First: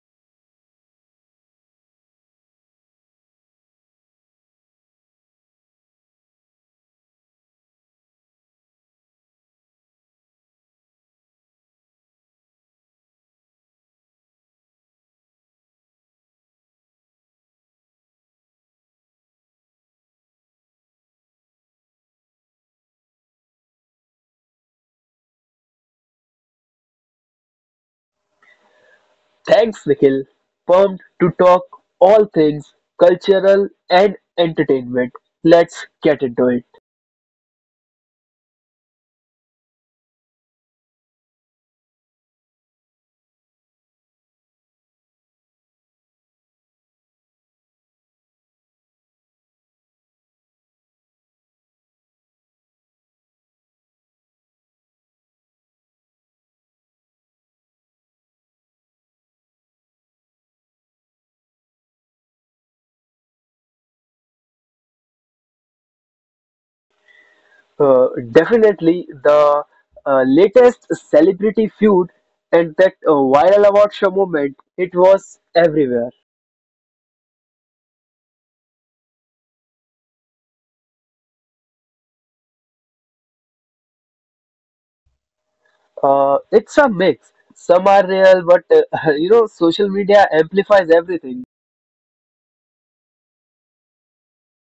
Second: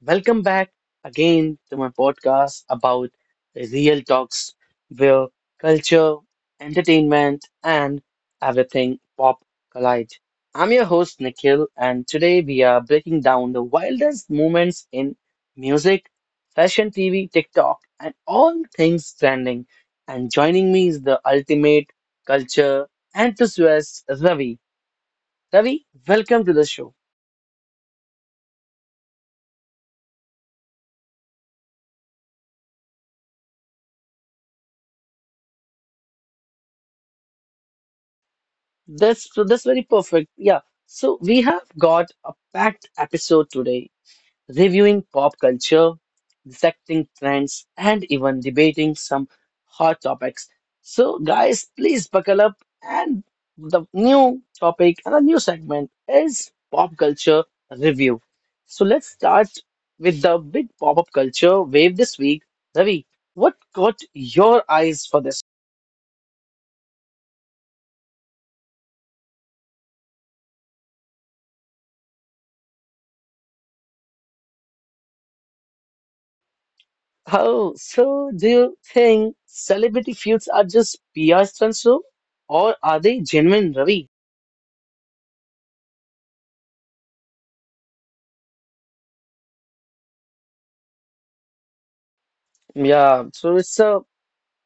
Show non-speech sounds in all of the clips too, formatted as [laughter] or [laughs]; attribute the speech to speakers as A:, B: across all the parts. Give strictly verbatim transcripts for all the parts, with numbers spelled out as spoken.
A: welcome back again to my podcast about the real talks where culture, entertainment, and everything pop collide. I'm your host, Nikhil, and today we are breaking down the wildest moments in music, fashion T V, TikTok, and all things trending. And joining me is the ultimate culture enthusiast, Ravi. Ravi, welcome to the show.
B: Thanks, Nikhil. Pumped to talk all things cultural and entertainment. Let's get into it.
A: That's so that's very perfect. Yeah. So we have got a packed episode today, reviewing pop culture, dissecting trends, and even debating some hot topics. So guys, please buckle up. And the new topic and a new segment is pop culture review. So let's start with the big pop-up culture wave this week. Ravi, what caught your eyes for this?
B: Uh, definitely, the uh, latest celebrity feud and that uh, viral award show moment, it was everywhere.
A: Oh, so do you think celebrity feuds are just P R stunts, though? Or are they genuine, Ravi?
B: Uh, it's a mix. Some are real, but uh, [laughs] you know, social media amplifies everything.
A: Yeah, so it's a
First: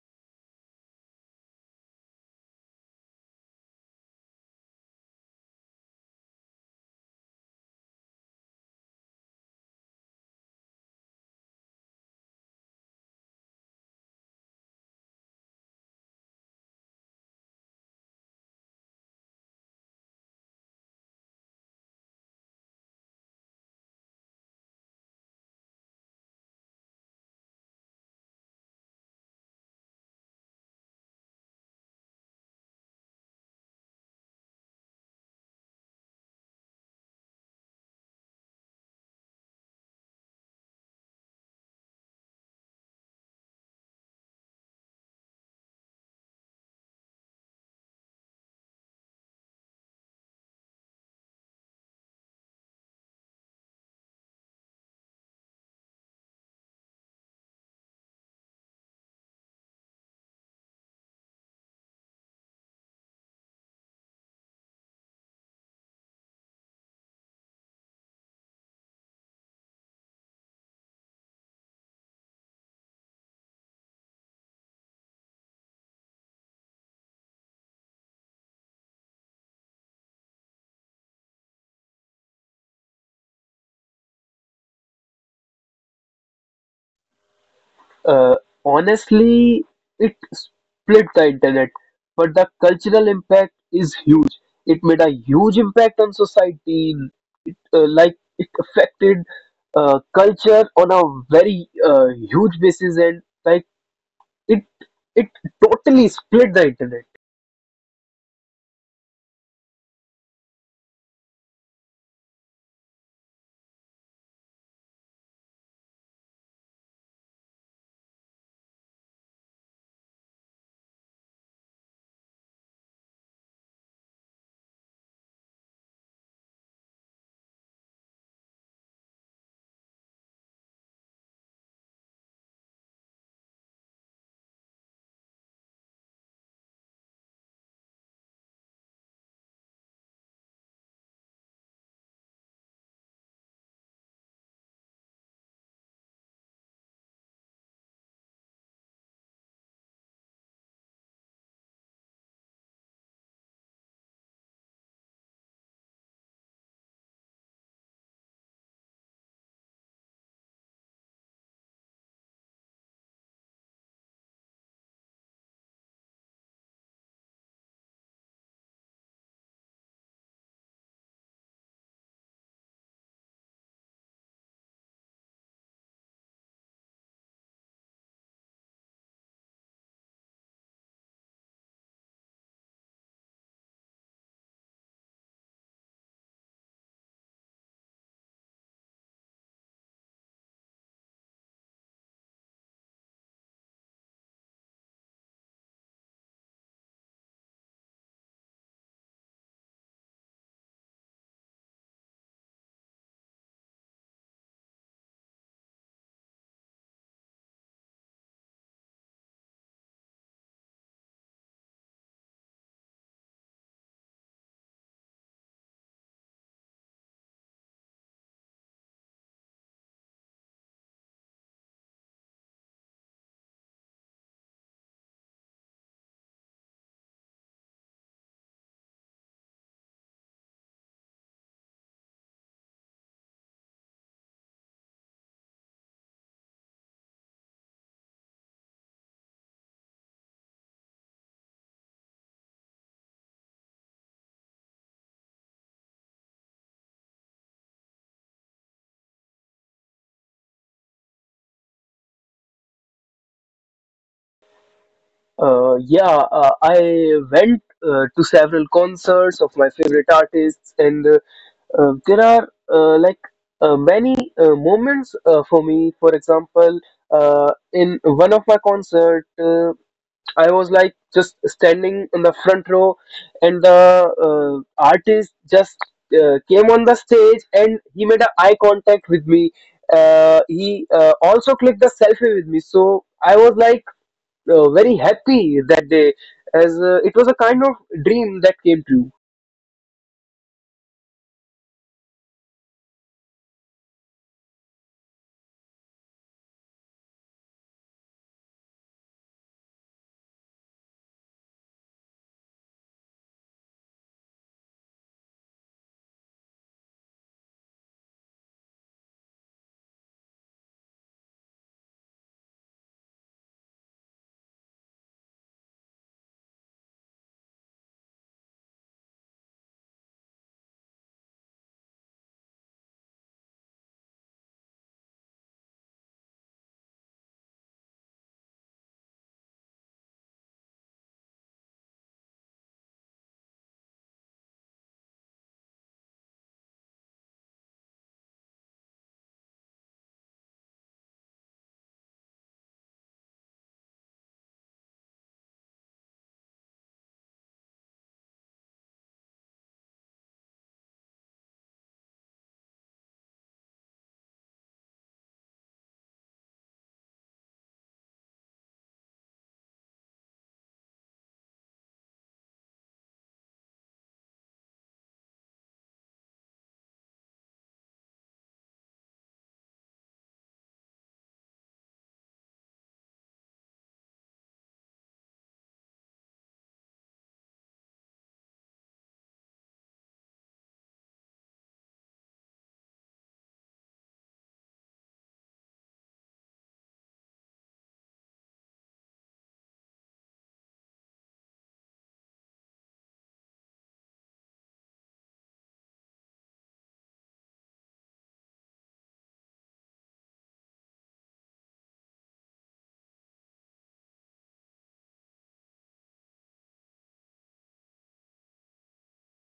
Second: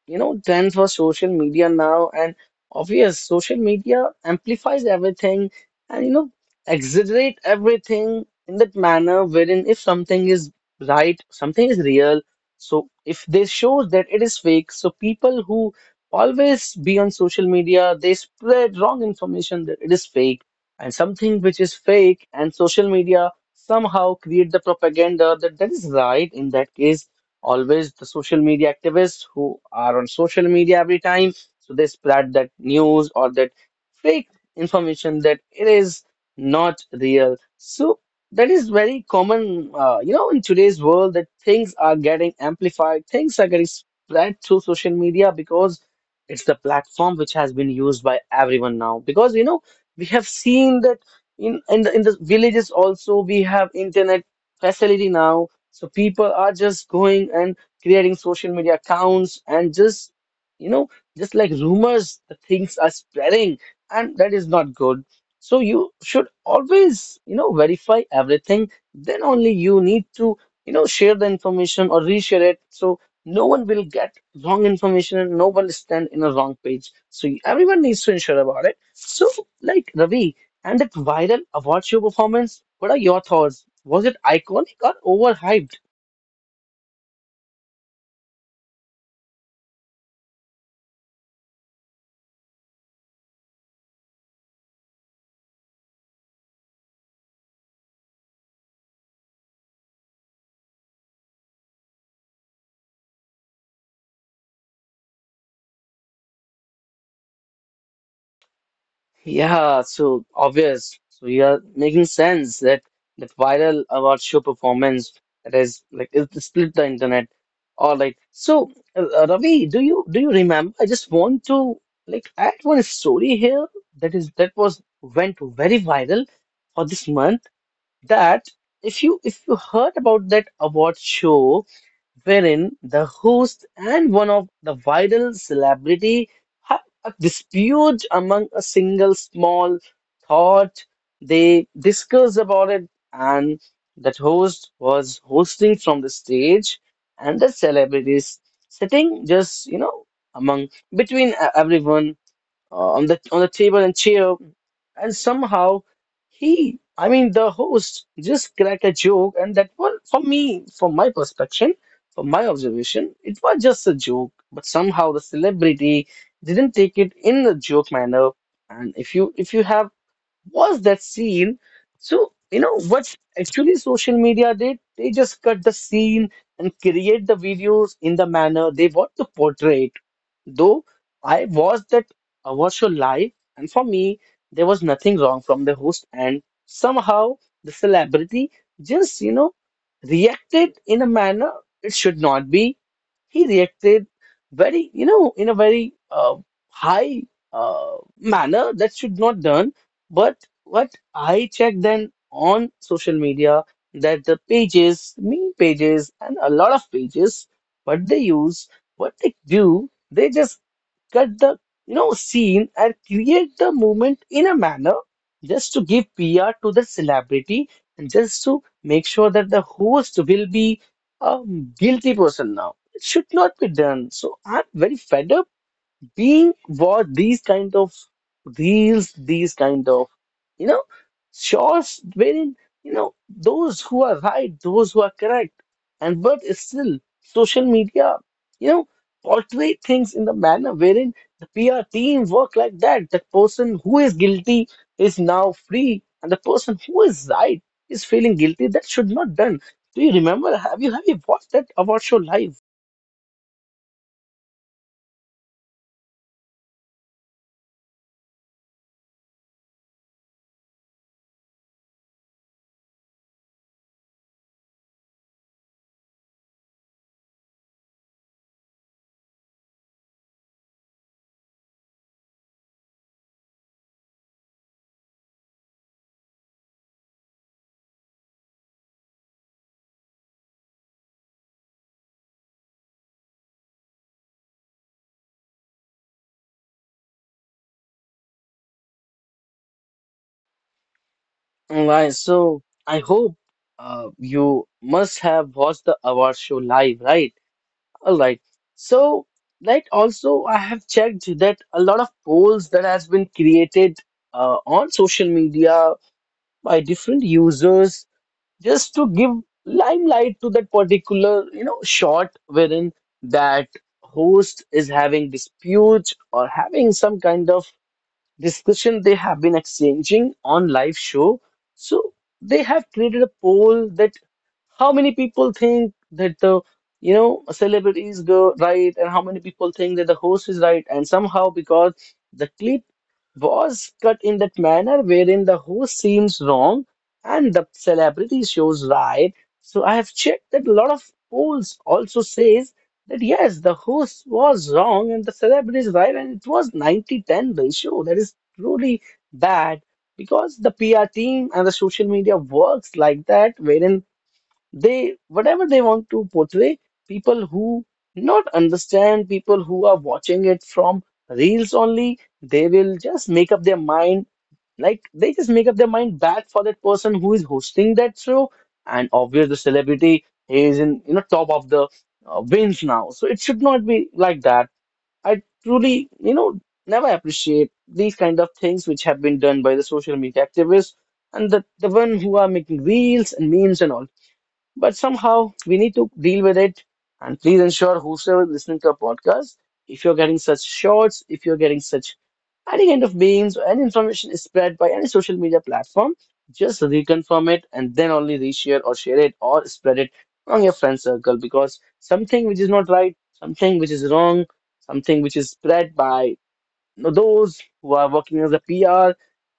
A: you know, trends for social media now, and obvious social media amplifies everything and you know exaggerate everything in that manner wherein if something is right, something is real. So if they show that it is fake, so people who always be on social media, they spread wrong information that it is fake, and something which is fake and social media somehow create the propaganda that that is right. In that case always the social media activists who are on social media every time, so they spread that news or that fake information that it is not real. So that is very common, uh, you know, in today's world that things are getting amplified, things are getting spread through social media because it's the platform which has been used by everyone now. Because you know, we have seen that in in the, in the villages also we have internet facility now. So people are just going and creating social media accounts and just, you know, just like rumors, the things are spreading, and that is not good. So you should always, you know, verify everything. Then only you need to, you know, share the information or reshare it, so no one will get wrong information and no one will stand in a wrong page. So everyone needs to ensure about it. So like Ravi, and that viral award show performance, what are your thoughts? Was it iconic or overhyped?
B: Uh, honestly, it split the internet, but the cultural impact is huge. It made a huge impact on society. It, uh, like it affected uh, culture on a very uh, huge basis, and like it it totally split the internet.
A: Yeah, so obvious. So you're making sense that that viral award show performance, that is like it split the internet. All right. So uh, uh, Ravi, do you do you remember? I just want to like add one story here that is that was went very viral for this month. That if you if you heard about that award show wherein the host and one of the viral celebrity have a dispute among a single small thought. They discuss about it, and that host was hosting from the stage, and the celebrities sitting just you know among between e- everyone, uh, on the on the table and chair, and somehow he, I mean, the host just cracked a joke, and that was for me, from my perspective, from my observation, it was just a joke. But somehow the celebrity didn't take it in a joke manner, and if you if you have was that scene, so you know what actually social media did? They just cut the scene and create the videos in the manner they want to portray it. Though I watched that award show live, and for me, there was nothing wrong from the host, and somehow the celebrity just, you know, reacted in a manner it should not be. He reacted very, you know, in a very uh, high uh, manner that should not done. But what I checked then on social media, that the pages, meme pages, and a lot of pages, what they use, what they do. They just cut the you know scene and create the moment in a manner just to give P R to the celebrity and just to make sure that the host will be a guilty person now. It should not be done. So I'm very fed up being what these kind of reels, these kind of you know shorts wherein you know those who are right, those who are correct, and but still social media, you know, portray things in the manner wherein the P R team work like that. The person who is guilty is now free, and the person who is right is feeling guilty. That should not done. Do you remember? Have you have you watched that award show live?
B: Uh, yeah, uh, I went uh, to several concerts of my favorite artists, and uh, Uh, there are uh, like uh, many uh, moments uh, for me. For example, uh, in one of my concert, uh, I was like just standing in the front row, and the uh, artist just uh, came on the stage and he made an eye contact with me. Uh, he uh, also clicked the selfie with me, so I was like uh, very happy that day, as uh, it was a kind of dream that came true.
A: Alright, so I hope uh, you must have watched the award show live, right? Alright, so like also I have checked that a lot of polls that has been created uh, on social media by different users just to give limelight to that particular you know shot wherein that host is having dispute or having some kind of discussion they have been exchanging on live show. So they have created a poll that how many people think that the you know celebrity is go right, and how many people think that the host is right, and somehow because the clip was cut in that manner wherein the host seems wrong and the celebrity shows right. So I have checked that a lot of polls also says that yes, the host was wrong and the celebrity is right, and it was ninety ten ratio. That is truly bad because the P R team and the social media works like that, wherein they whatever they want to portray, people who not understand, people who are watching it from reels only, they will just make up their mind, like they just make up their mind bad for that person who is hosting that show. And obvious the celebrity is in you know top of the uh, wins now, so it should not be like that. I truly you know never appreciate these kind of things which have been done by the social media activists and the, the one who are making reels and memes and all. But somehow we need to deal with it. And please ensure whosoever is listening to our podcast, if you're getting such shorts, if you're getting such any kind of memes or any information is spread by any social media platform, just reconfirm it and then only reshare or share it or spread it on your friend circle, because something which is not right, something which is wrong, something which is spread by those who are working as a P R.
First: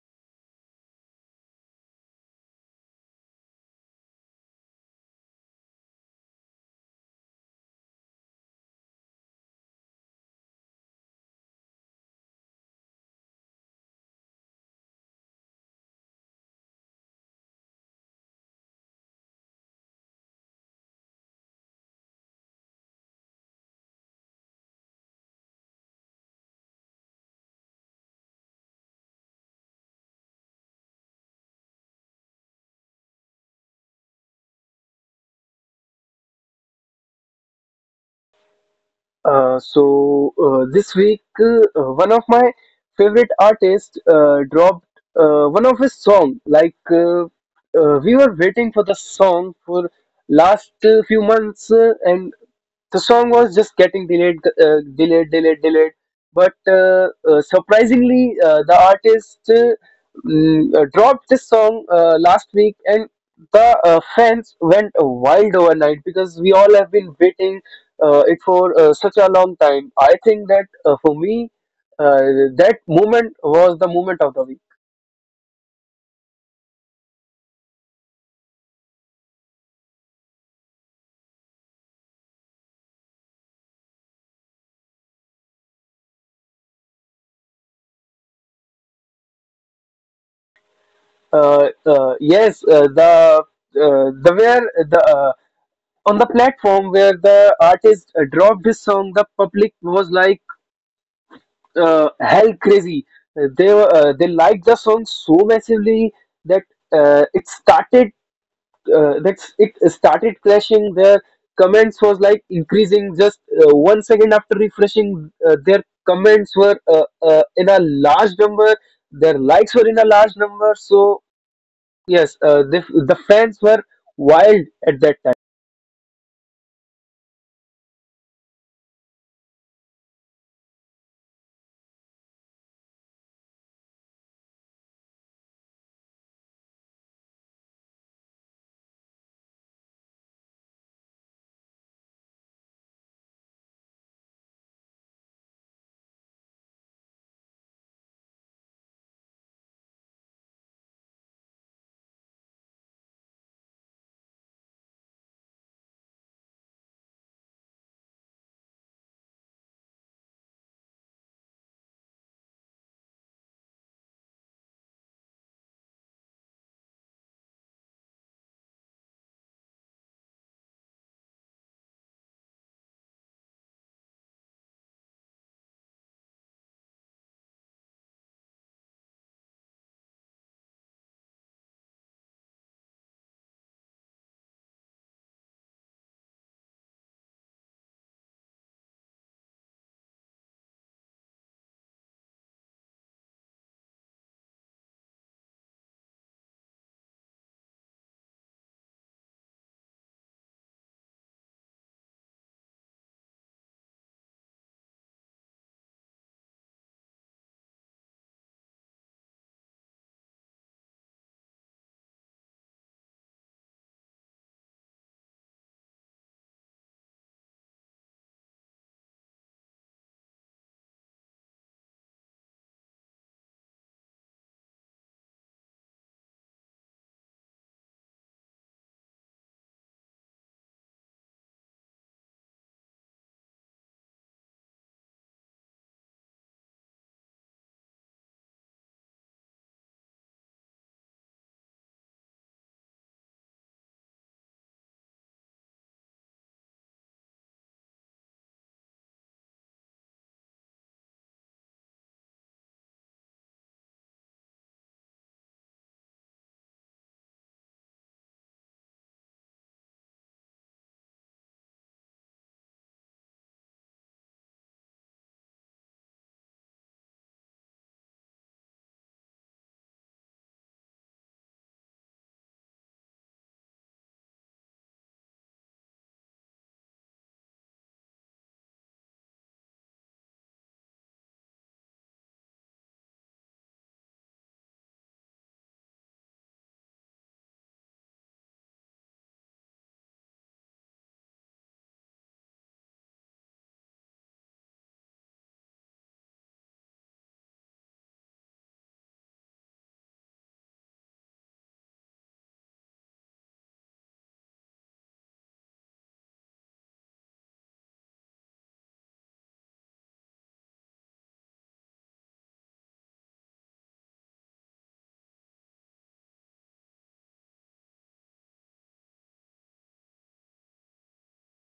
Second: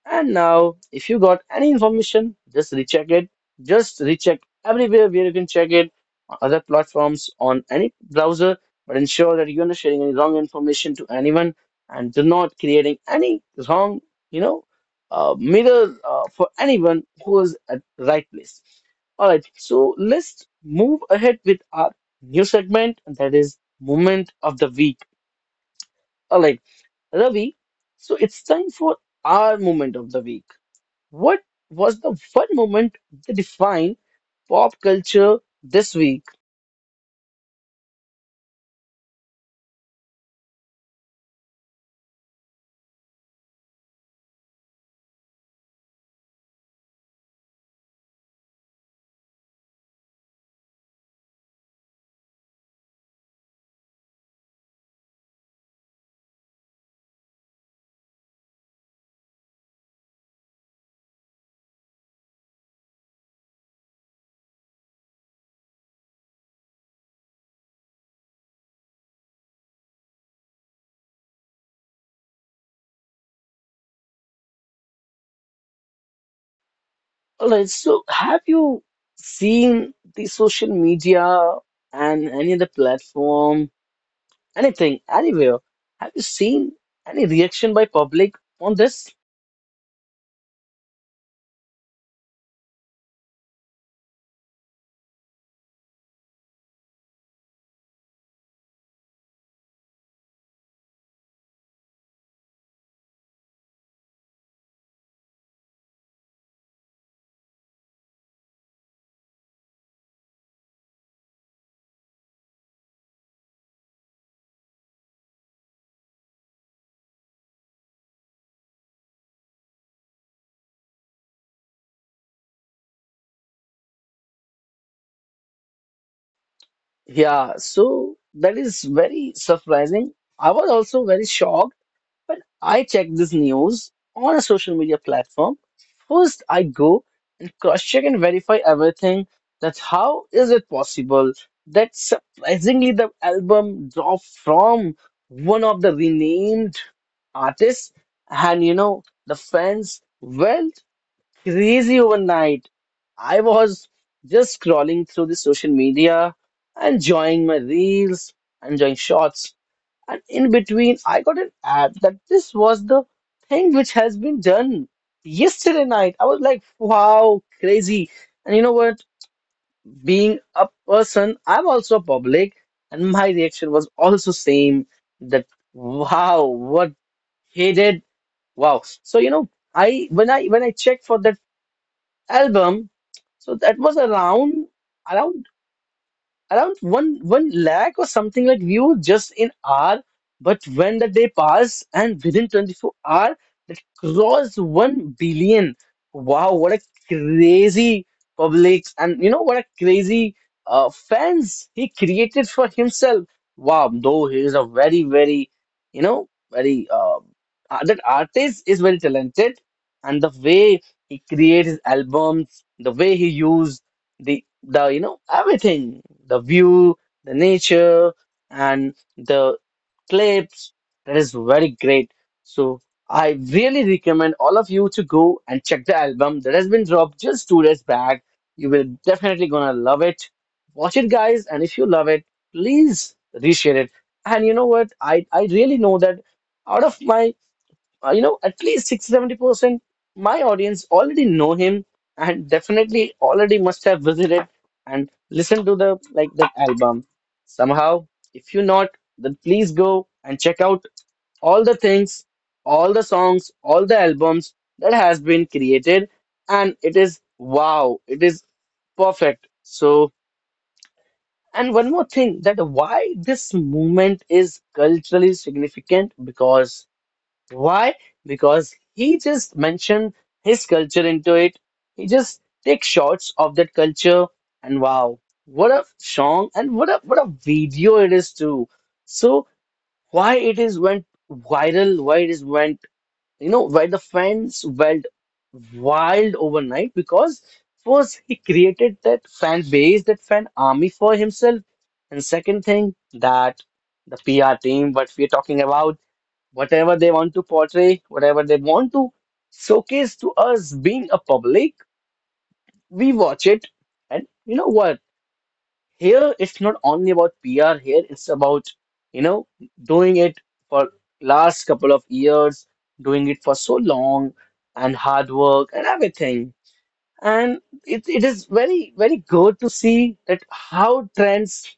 A: And now, if you got any information, just recheck it. Just recheck everywhere where you can check it, on other platforms, on any browser. But ensure that you're not sharing any wrong information to anyone and do not creating any wrong, you know, uh, mirror uh, for anyone who is at the right place. All right, so let's move ahead with our new segment, and that is moment of the week. All right. Ravi, so it's time for our moment of the week. What was the one moment that defined pop culture this week?
B: Uh, so uh, this week, uh, one of my favorite artists uh, dropped uh, one of his song. Like uh, uh, we were waiting for the song for last uh, few months, uh, and the song was just getting delayed, uh, delayed, delayed, delayed. But uh, uh, surprisingly, uh, the artist uh, mm, uh, dropped this song uh, last week, and the uh, fans went wild overnight because we all have been waiting uh, it for uh, such a long time. I think that uh, for me, uh, that moment was the moment of the week.
A: All right, so have you seen the social media and any other platform, anything, anywhere? Have you seen any reaction by public on this?
B: Uh, uh, yes, uh, the uh, the where the uh, on the platform where the artist uh, dropped his song, the public was like uh, hell crazy. Uh, They were, uh, they liked the song so massively that uh, it started uh, that it started clashing. Their comments was like increasing. Just uh, one second after refreshing, uh, their comments were uh, uh, in a large number. Their likes were in a large number. So yes, uh, the the fans were wild at that time.
A: Yeah, so that is very surprising. I was also very shocked when I checked this news on a social media platform. First, I go cross-check and verify everything. That's how is it possible that surprisingly the album dropped from one of the renamed artists, and you know the fans went crazy overnight. I was just scrolling through the social media, enjoying my reels, enjoying shots, and in between, I got an ad that this was the thing which has been done yesterday night. I was like, wow, crazy. And you know what? Being a person, I'm also public, and my reaction was also same that wow, what he did. Wow. So you know, I when I when I checked for that album, so that was around around around one one lakh or something like view just in hour. But when the day passed and within twenty-four hour, that crossed one billion. Wow, what a crazy public and you know what a crazy uh, fans he created for himself. Wow, though he is a very, very, you know, very uh, uh, that artist is very talented, and the way he creates his albums, the way he used the the you know everything, the view, the nature, and the clips, that is very great. So I really recommend all of you to go and check the album that has been dropped just two days back. You will definitely gonna love it. Watch it guys, and if you love it, please reshare it. And you know what, i i really know that out of my uh, you know, at least sixty percent my audience already know him and definitely already must have visited and listened to the like that album. Somehow, if you not, then please go and check out all the things, all the songs, all the albums that has been created, and it is wow, it is perfect. So, and one more thing that why this movement is culturally significant because. Why? Because he just mentioned his culture into it. He just takes shots of that culture, and wow, what a song and what a what a video it is too. So why it is went viral? Why it is went you know why the fans went wild overnight? Because first he created that fan base, that fan army for himself, and second thing that the P R team, what we are talking about whatever they want to portray, whatever they want to showcase to us being a public, we watch it. And you know what? Here it's not only about P R, here it's about, you know, doing it for last couple of years, doing it for so long and hard work and everything. And it, it is very, very good to see that how trends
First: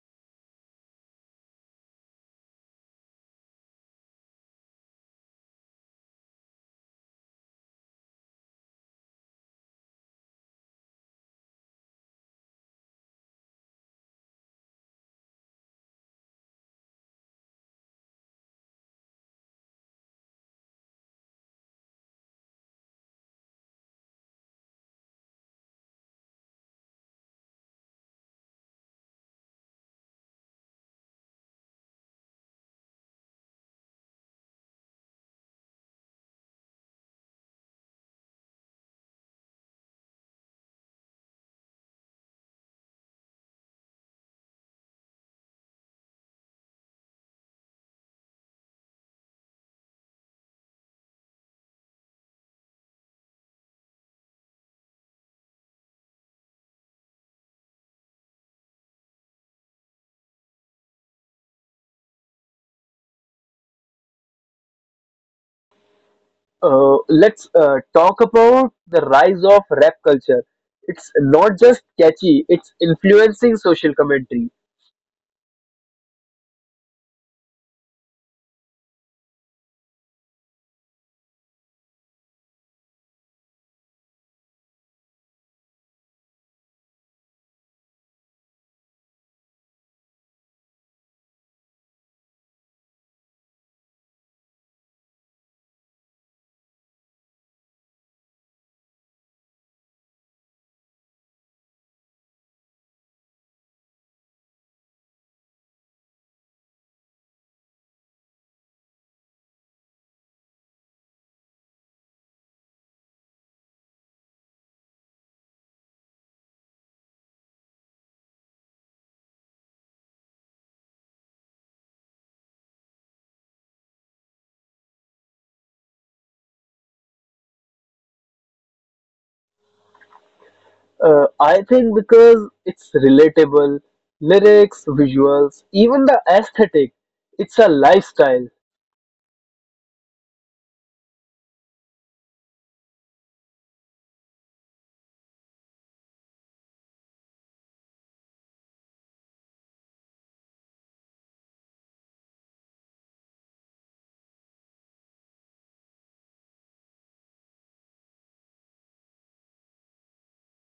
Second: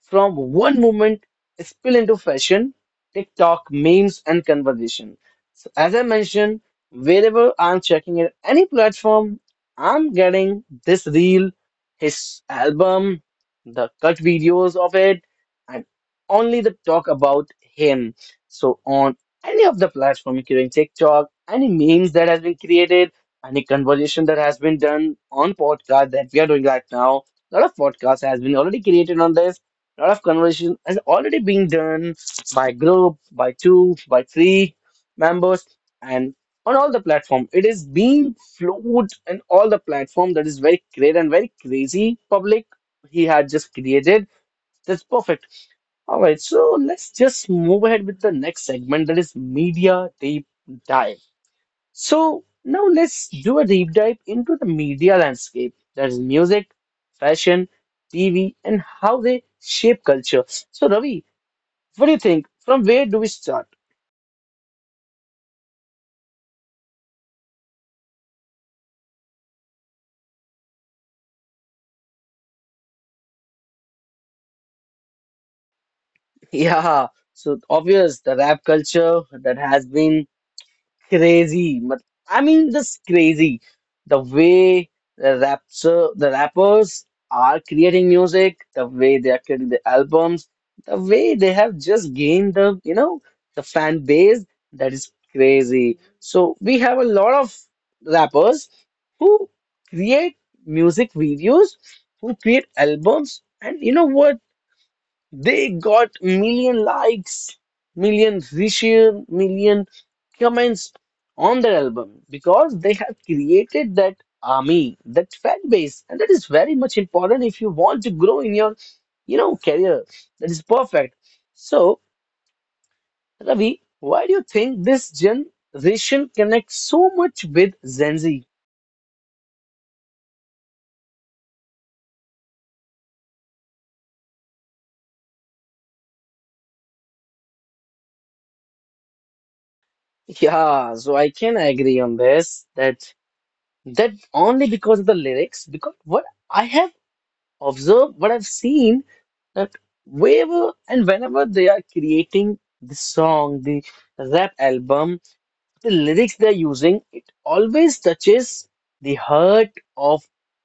A: from one movement spill into fashion, TikTok, memes, and conversation. So as I mentioned, wherever I'm checking it, any platform, I'm getting this reel, his album, the cut videos of it, and only the talk about him. So on any of the platform, including TikTok, any memes that has been created, any conversation that has been done on podcast that we are doing right now, lot of podcasts has been already created on this, a lot of conversation has already been done by group, by two, by three members, and on all the platform. It is being flowed in all the platform. That is very great and very crazy. Public he had just created. That's perfect. All right, so let's just move ahead with the next segment. That is media deep dive. So now let's do a deep dive into the media landscape. That is music, fashion, T V, and how they shape culture. So Ravi, what do you think? From where do we start? [laughs]
B: uh, let's uh, talk about the rise of rap culture. It's not just catchy, it's influencing social commentary.
A: Yeah, so obvious the rap culture that has been crazy. But I mean, just crazy. The way the rapper, the rappers are creating music, the way they are creating the albums, the way they have just gained the, you know, the fan base, that is crazy. So we have a lot of rappers who create music videos, who create albums, and you know what? They got million likes, million reshare, million comments on their album because they have created that army, that fan base, and that is very much important if you want to grow in your, you know, career. That is perfect. So, Ravi, why do you think this generation connects so much with Gen Z?
B: Uh, I think because it's relatable, lyrics, visuals, even the aesthetic, it's a lifestyle.
A: Yeah, so I can agree on this that that only because of the lyrics, because what I have Observe what I've seen that wherever and whenever they are creating the song, the rap album, the lyrics they're using, it always touches the heart of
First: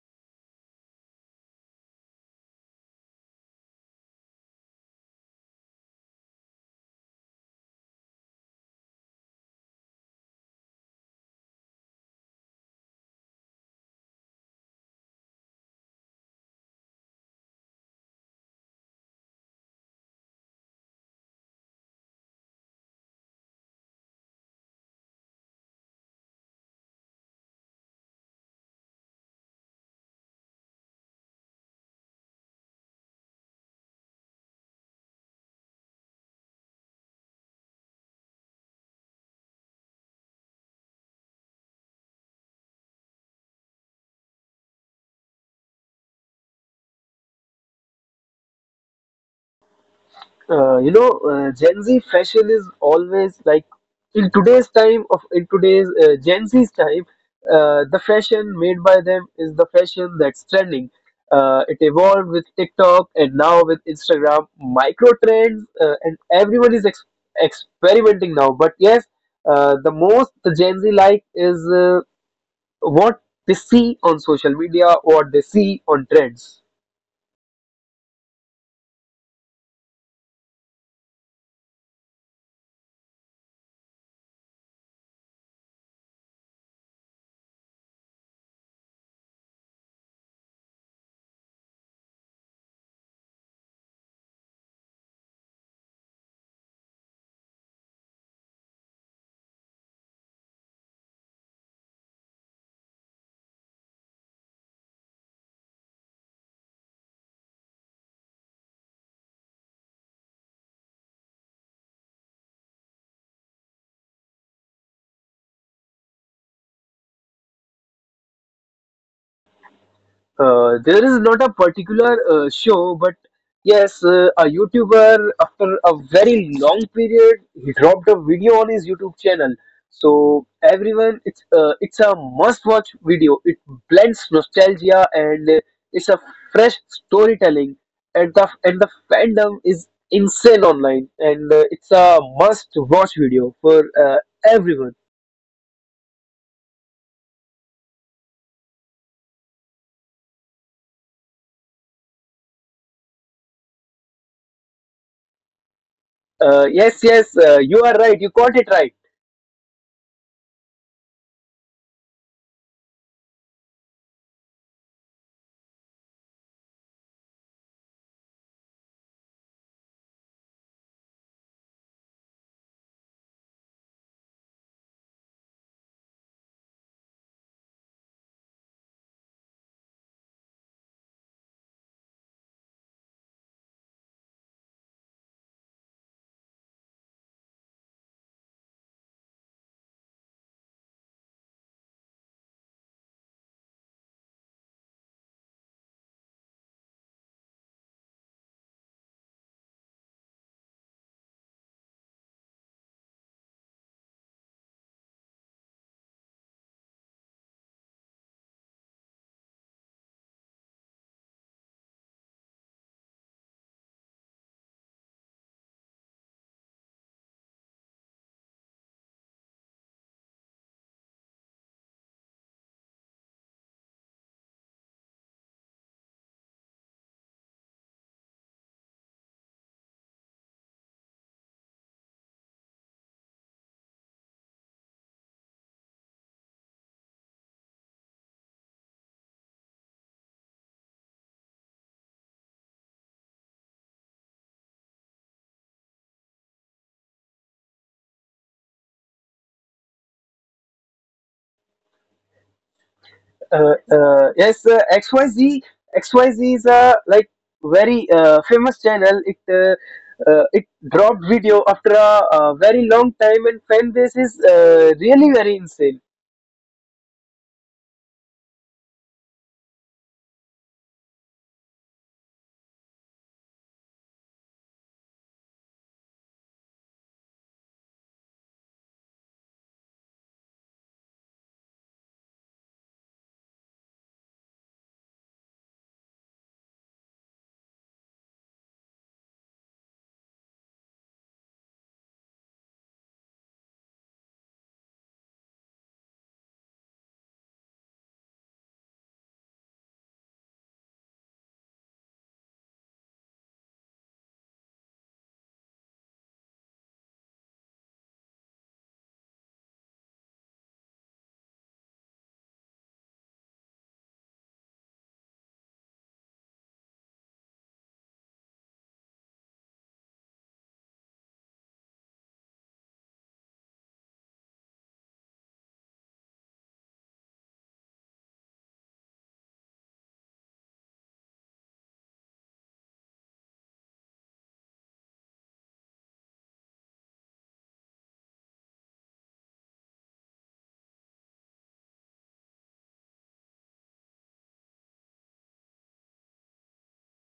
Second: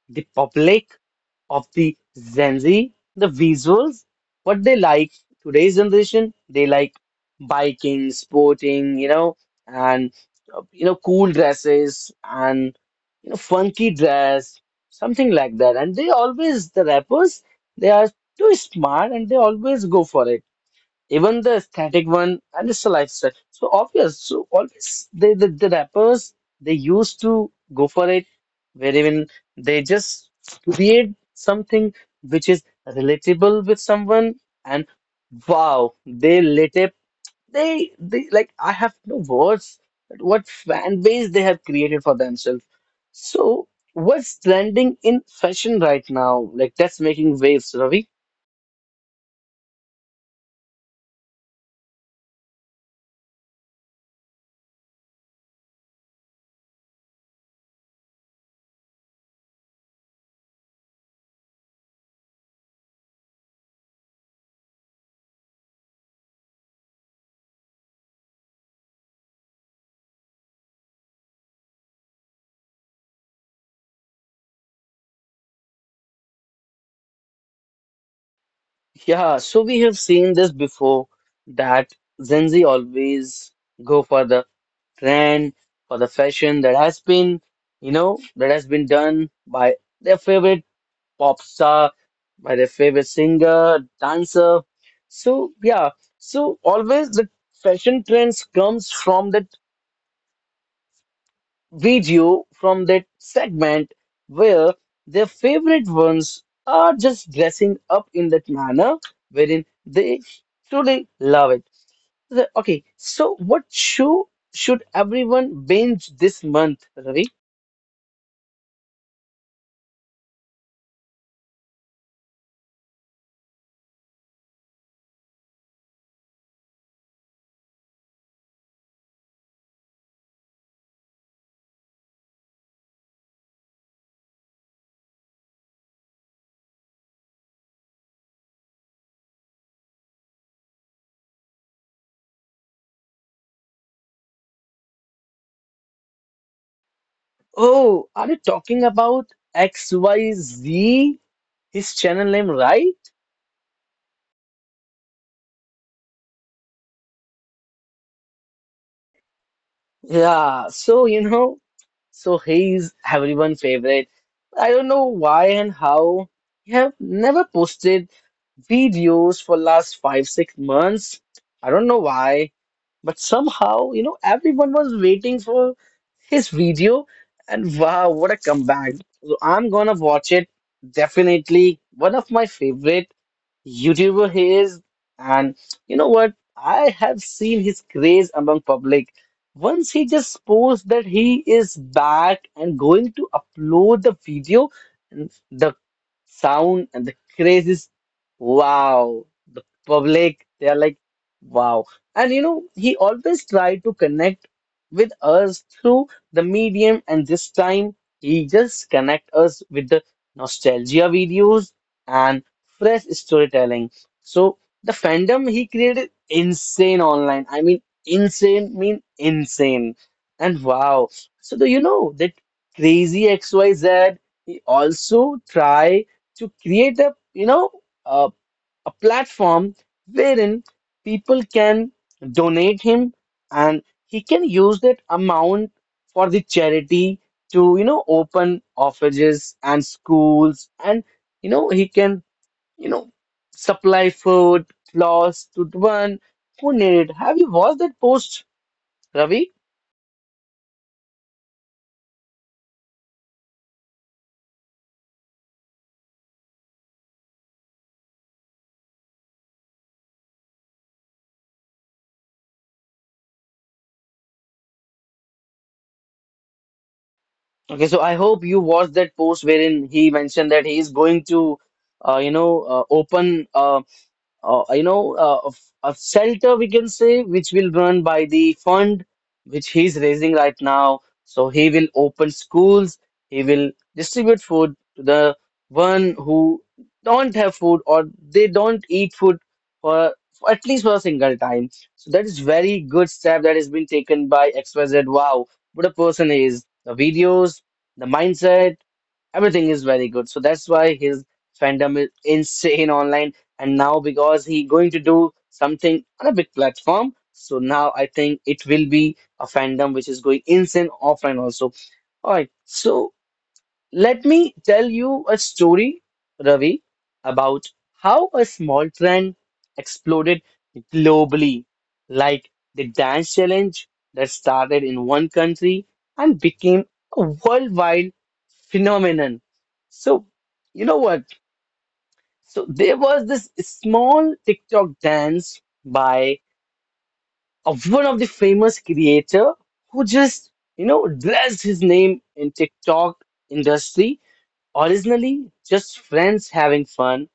A: the public, of the Gen Z, the visuals, what they like. Today's generation, they like biking, sporting, you know, and uh, you know, cool dresses and a funky dress, something like that. And they always, the rappers, they are too smart and they always go for it. Even the static one, and it's a lifestyle. So obvious. So always, they, the, the rappers, they used to go for it, where even they just create something which is relatable with someone. And wow, they lit up they, they like I have no words that what fan base they have created for themselves. So what's trending in fashion right now? Like that's making waves, Ravi.
B: Uh, you know, uh, Gen Z fashion is always like in today's time of in today's uh, Gen Z's time, uh, the fashion made by them is the fashion that's trending. Uh, it evolved with TikTok and now with Instagram micro trends, uh, and everyone is ex experimenting now. But yes, uh, the most the Gen Z like is uh, what they see on social media, what they see on trends.
A: Yeah, so we have seen this before that Gen Z always go for the trend, for the fashion that has been, you know, that has been done by their favorite pop star, my favorite singer, dancer. So yeah, so always the fashion trends comes from that video, from that segment where their favorite ones are just dressing up in that manner wherein they truly love it. So, okay, so what show should everyone binge this month, Ravi?
B: Uh, there is not a particular uh, show, but yes, uh, a YouTuber after a very long period, he dropped a video on his YouTube channel. So everyone, it's uh, it's a must-watch video. It blends nostalgia and uh, it's a fresh storytelling, and the and the fandom is insane online, and uh, it's a must-watch video for uh, everyone.
A: Oh, are you talking about X Y Z? His channel name, right?
B: Uh, yes, yes, uh, you are right. You caught it right.
A: Yeah, so you know, so he's everyone's favorite. I don't know why and how. He have never posted videos for last five, six months. I don't know why, but somehow, you know, everyone was waiting for his video, and wow, what a comeback. So I'm gonna watch it. Definitely one of my favorite. YouTuber he is, and you know what? I have seen his craze among public. Once he just posts that he is back and going to upload the video, and the sound and the craze is wow. The public, they are like wow. And you know, he always tried to connect with us through the medium, and this time he just connect us with the nostalgia videos. And fresh storytelling. So the fandom he created insane online. I mean, insane mean insane. And wow. So do you know that crazy X Y Z he also try to create a you know a, a platform wherein people can donate him and he can use that amount for the charity to you know open offices and schools and you know he can you know, supply food, clothes to the one who needed. Have you watched that post, Ravi?
B: uh, uh, yes, uh, X Y Z. X Y Z is a like very uh, famous channel. It uh, uh, it dropped video after a, uh very long time, and fan base is uh, really very insane.
A: Okay, so I hope you watched that post wherein he mentioned that he is going to, uh, you know, uh, open a uh, you know, uh, of- a shelter we can say, which will run by the fund which he's raising right now. So he will open schools, he will distribute food to the one who don't have food or they don't eat food for, for at least for a single time. So that is very good step that has been taken by X Y Z. Wow, what a person he is. The videos, the mindset Everything is very good. So that's why his fandom is insane online. And now because he going to do something on a big platform, so now I think it will be a fandom which is going insane offline also. All right. So let me tell you a story, Ravi, about how a small trend exploded globally, like the dance challenge that started in one country and became a worldwide phenomenon. So, you know what? So, there was this small TikTok dance by of one of the famous creator who just, you know, dressed his name in TikTok industry Originally just friends having fun,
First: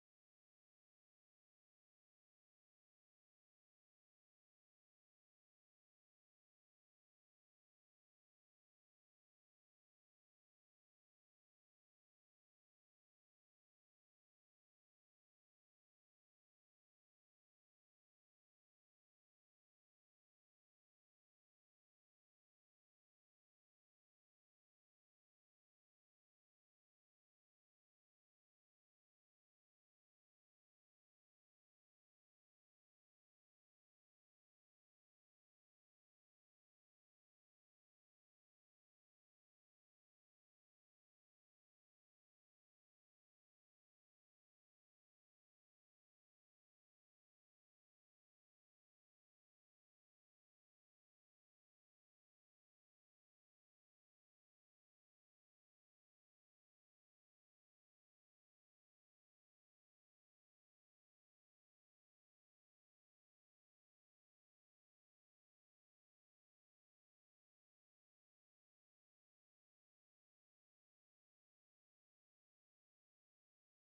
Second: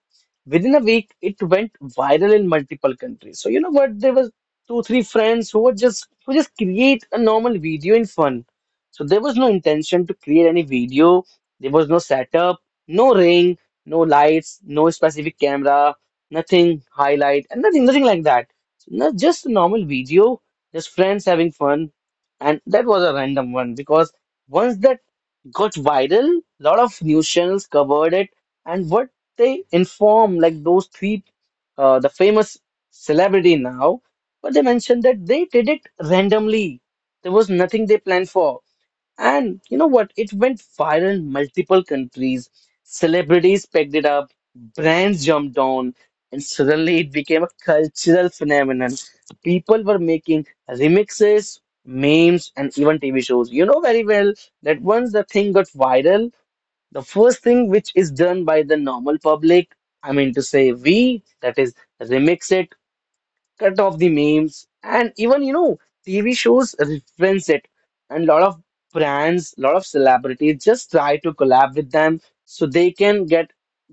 A: within a week it went viral in multiple countries. So you know what? There was two, three friends who were just who just create a normal video in fun. So there was no intention to create any video. There was no setup, no ring, no lights, no specific camera, nothing highlight, and nothing, nothing like that. So, no, just a normal video, just friends having fun, and that was a random one because once that got viral. A lot of news channels covered it, and what they inform, like those three, uh, the famous celebrity now, but they mentioned that they did it randomly. There was nothing they planned for. And you know what? It went viral in multiple countries. Celebrities picked it up, brands jumped on, and suddenly it became a cultural phenomenon. People were making remixes, memes, and even T V shows. You know very well that once the thing got viral, the first thing which is done by the normal public, I mean to say we, that is remix it, cut off the memes and even you know TV shows reference it and a lot of brands, a lot of celebrities just try to collab with them so they can get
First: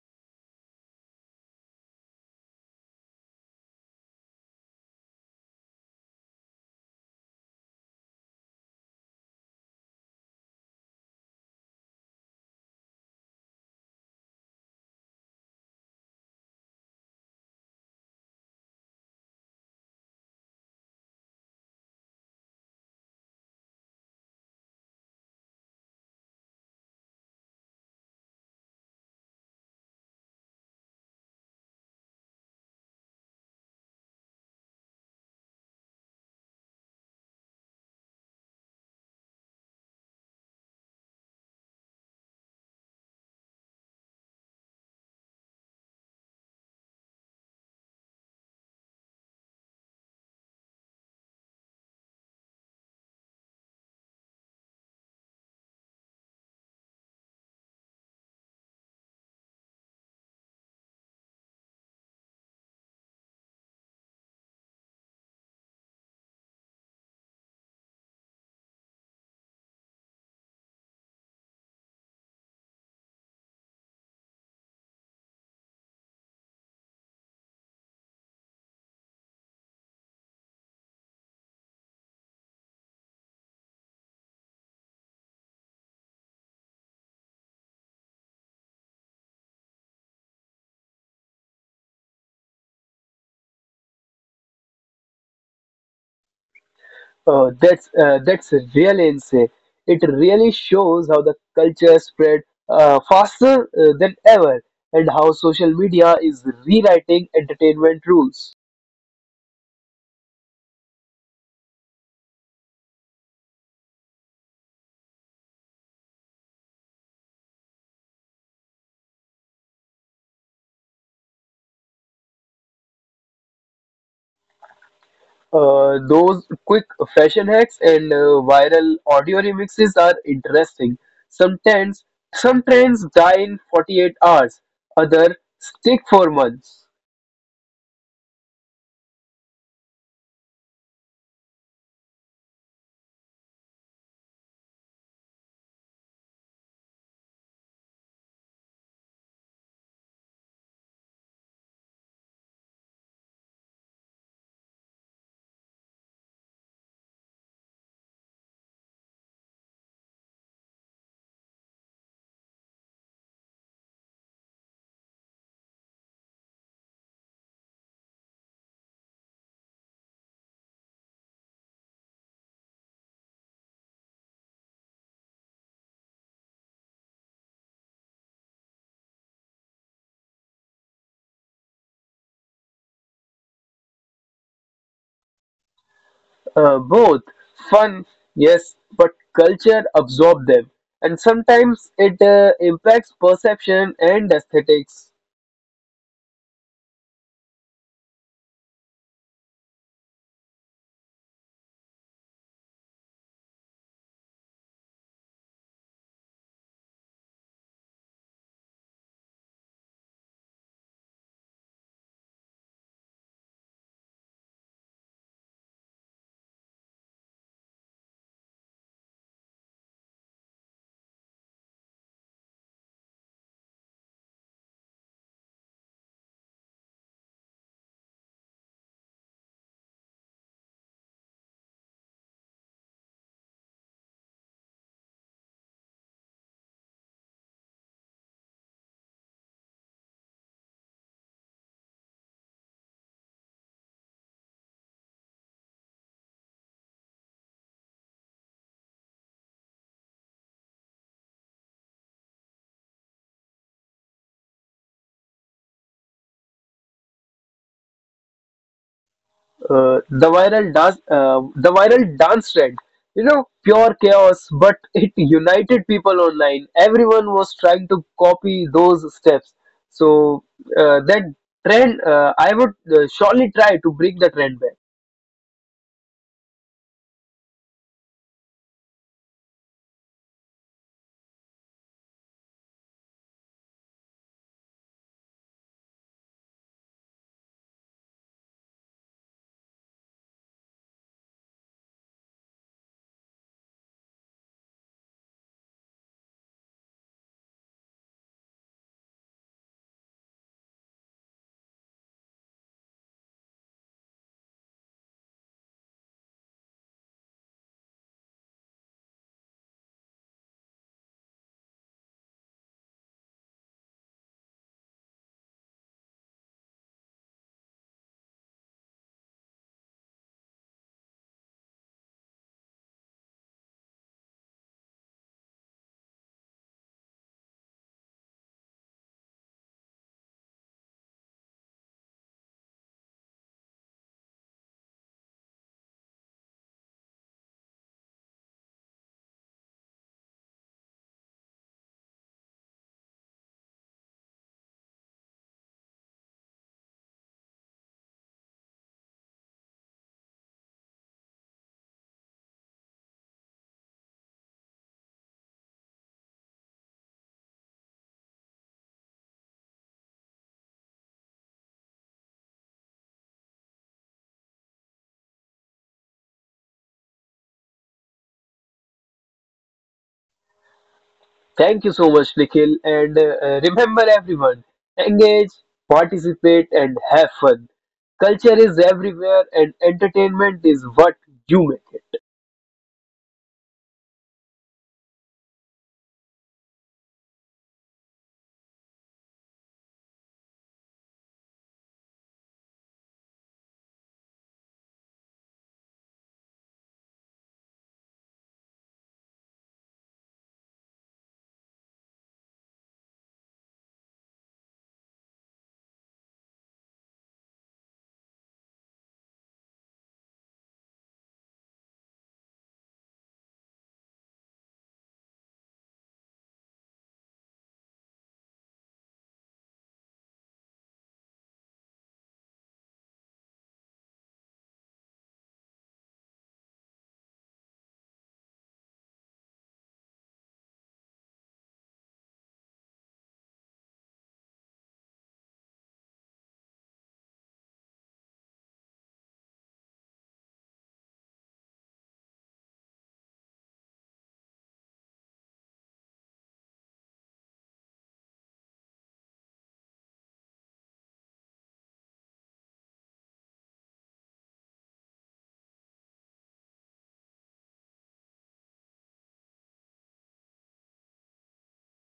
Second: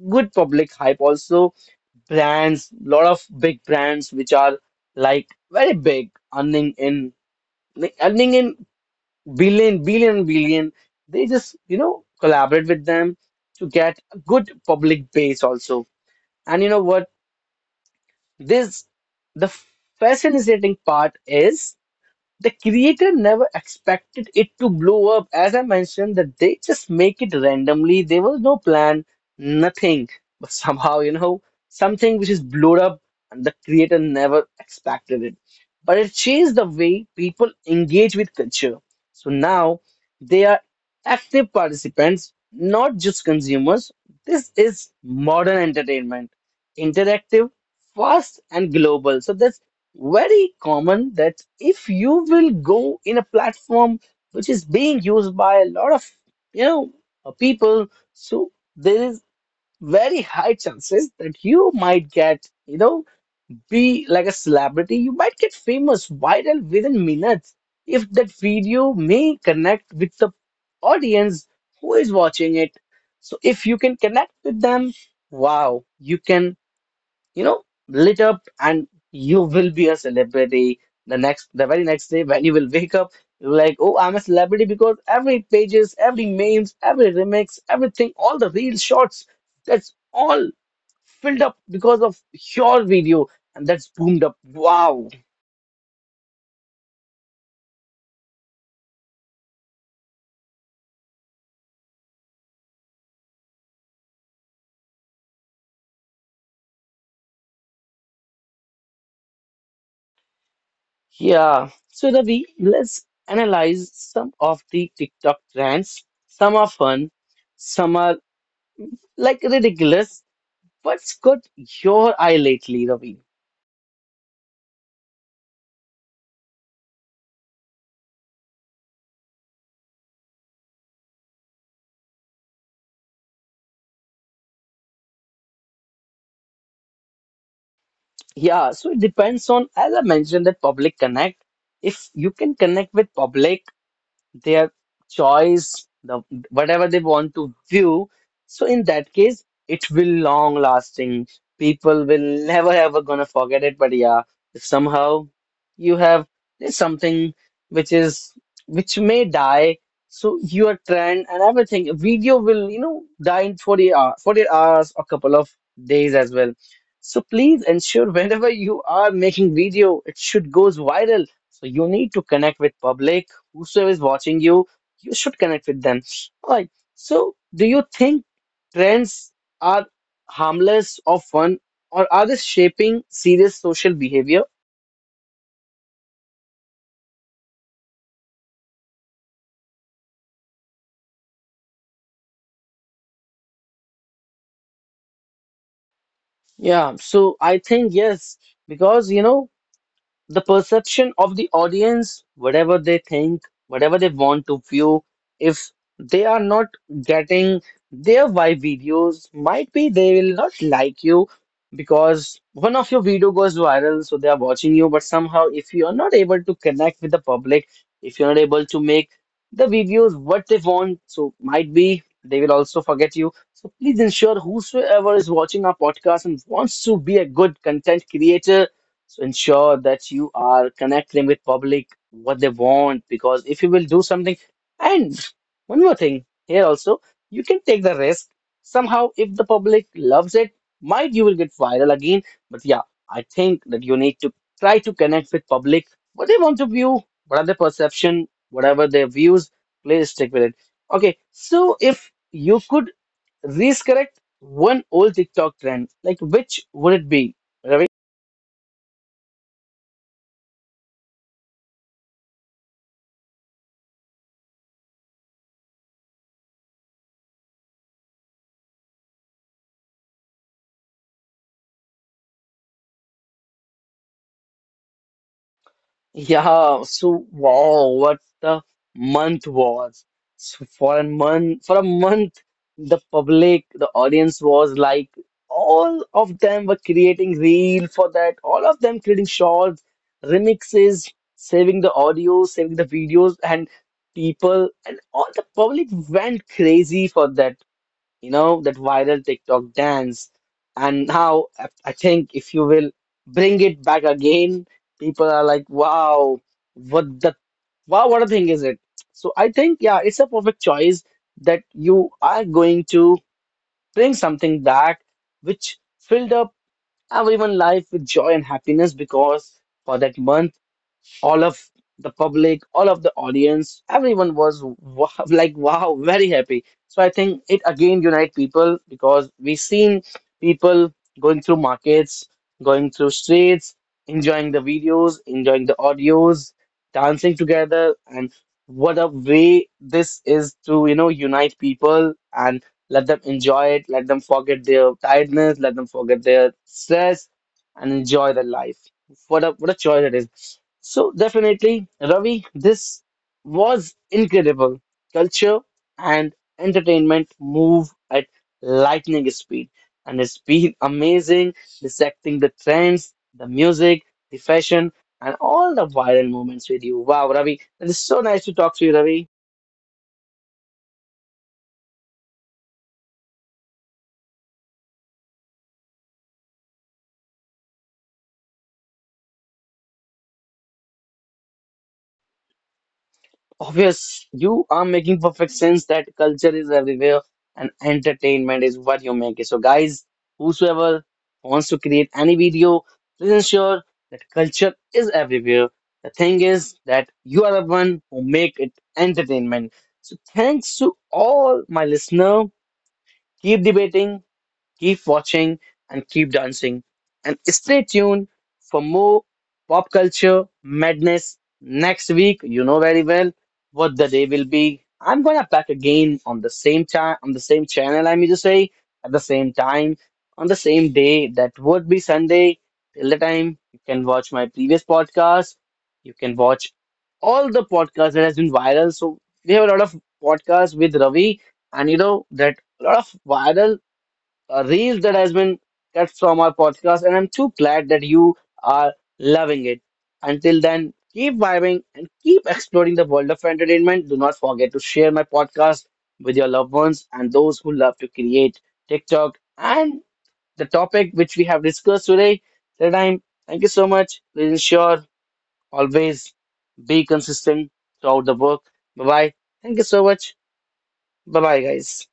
A: good public hype also, brands, a lot of big brands which are like very big earning in like, earning in billion billion billion, they just you know collaborate with them to get a good public base also. And you know what? This the fascinating part is the creator never expected it to blow up. As I mentioned, that they just make it randomly. There was no plan, nothing. But somehow, you know, something which is blown up, and the creator never expected it. But it changed the way people engage with culture. So now they are active participants, not just consumers. This is modern entertainment, interactive, fast, and global. So that's very common that if you will go in a platform which is being used by a lot of you know uh, people, so there is very high chances that you might get, you know be like a celebrity. You might get famous viral within minutes if that video may connect with the audience who is watching it. So if you can connect with them, wow, you can, you know, lit up, and you will be a celebrity. The next, the very next day when you will wake up, you're like, oh, I'm a celebrity because every pages, every memes, every remix, everything, all the real shots, that's all filled up because of your video, and that's boomed up. Wow.
B: Uh, that's uh, that's really insane. It really shows how the culture spread uh, faster uh, than ever, and how social media is rewriting entertainment rules.
A: Yeah. So Ravi, let's analyze some of the TikTok trends. Some are fun, some are like ridiculous. What's got your eye lately, Ravi?
B: Uh, those quick fashion hacks and uh, viral audio remixes are interesting. Some trends, some trends die in forty-eight hours, other stick for months.
A: Yeah, so it depends on, as I mentioned, that public connect. If you can connect with public, their choice, the whatever they want to view. So in that case, it will long lasting. People will never ever gonna forget it. But yeah, if somehow you have, there's something which is which may die. So your trend and everything, video will, you know, die in forty hours, forty hours, or couple of days as well. So please ensure whenever you are making video, it should goes viral. So you need to connect with public. Whosoever is watching you, you should connect with them. All right. So, do you think trends are harmless or fun, or are they shaping serious social behavior?
B: Uh, both fun, yes, but culture absorb them, and sometimes it uh, impacts perception and aesthetics.
A: Yeah. So, I think yes, because you know, the perception of the audience, whatever they think, whatever they want to view, if they are not getting their vibe videos, might be they will not like you, because one of your video goes viral, so they are watching you. But somehow, if you are not able to connect with the public, if you're not able to make the videos what they want, so might be they will also forget you. So please ensure whosoever is watching our podcast and wants to be a good content creator, so ensure that you are connecting with public what they want, because if you will do something, and one more thing here also, you can take the risk. Somehow, if the public loves it, might you will get viral again. But yeah, I think that you need to try to connect with public what they want to view, what are their perception, whatever their views, please stick with it. Okay, so if you could risk correct one old TikTok trend, like which would it be?
B: Uh, the viral dance uh, the viral dance trend, you know, pure chaos, but it united people online. Everyone was trying to copy those steps, so uh, that trend uh, I would uh, surely try to bring the trend back.
A: Yeah, so wow, what the month was. So for a month, for a month, the public, the audience was like, all of them were creating reel for that, all of them creating shorts, remixes, saving the audio, saving the videos, and people, and all the public went crazy for that, you know, that viral TikTok dance. And now I I think if you will bring it back again, people are like, wow, what the wow, what a thing is it? So I think, yeah, it's a perfect choice that you are going to bring something back which filled up everyone's life with joy and happiness, because for that month all of the public, all of the audience, everyone was wow, [laughs] like, wow, very happy. So I think it again unite people because we seen people going through markets, going through streets, enjoying the videos, enjoying the audios, dancing together, and what a way this is to, you know, unite people and let them enjoy it, let them forget their tiredness, let them forget their stress, and enjoy their life. What a what a choice it is. So definitely, Ravi, this was incredible. Culture and entertainment move at lightning speed, and it's been [laughs] amazing dissecting the trends, the music, the fashion, and all the viral moments with you. Wow, Ravi, it is so nice to talk to you, Ravi.
B: Thank you so much, Nikhil, and uh, uh, remember everyone, engage, participate, and have fun. Culture is everywhere, and entertainment is what you make it.
A: Obvious, you are making perfect sense that culture is everywhere and entertainment is what you make it. So, guys, whosoever wants to create any video, please ensure that culture is everywhere. The thing is that you are the one who make it entertainment. So, thanks to all my listener. Keep debating, keep watching, and keep dancing. And stay tuned for more pop culture madness next week. You know very well what the day will be. I'm gonna pack again on the same time on the same channel, I mean to say, at the same time, on the same day. That would be Sunday. Till the time you can watch my previous podcast. You can watch all the podcasts that has been viral. So we have a lot of podcasts with Ravi, and you know that a lot of viral a reel that has been cut from our podcast, and I'm too glad that you are loving it. Until then, keep vibing and keep exploring the world of entertainment. Do not forget to share my podcast with your loved ones and those who love to create TikTok and the topic which we have discussed today. Till time, thank you so much. Please ensure always be consistent throughout the work. Bye bye. Thank you so much. Bye bye, guys.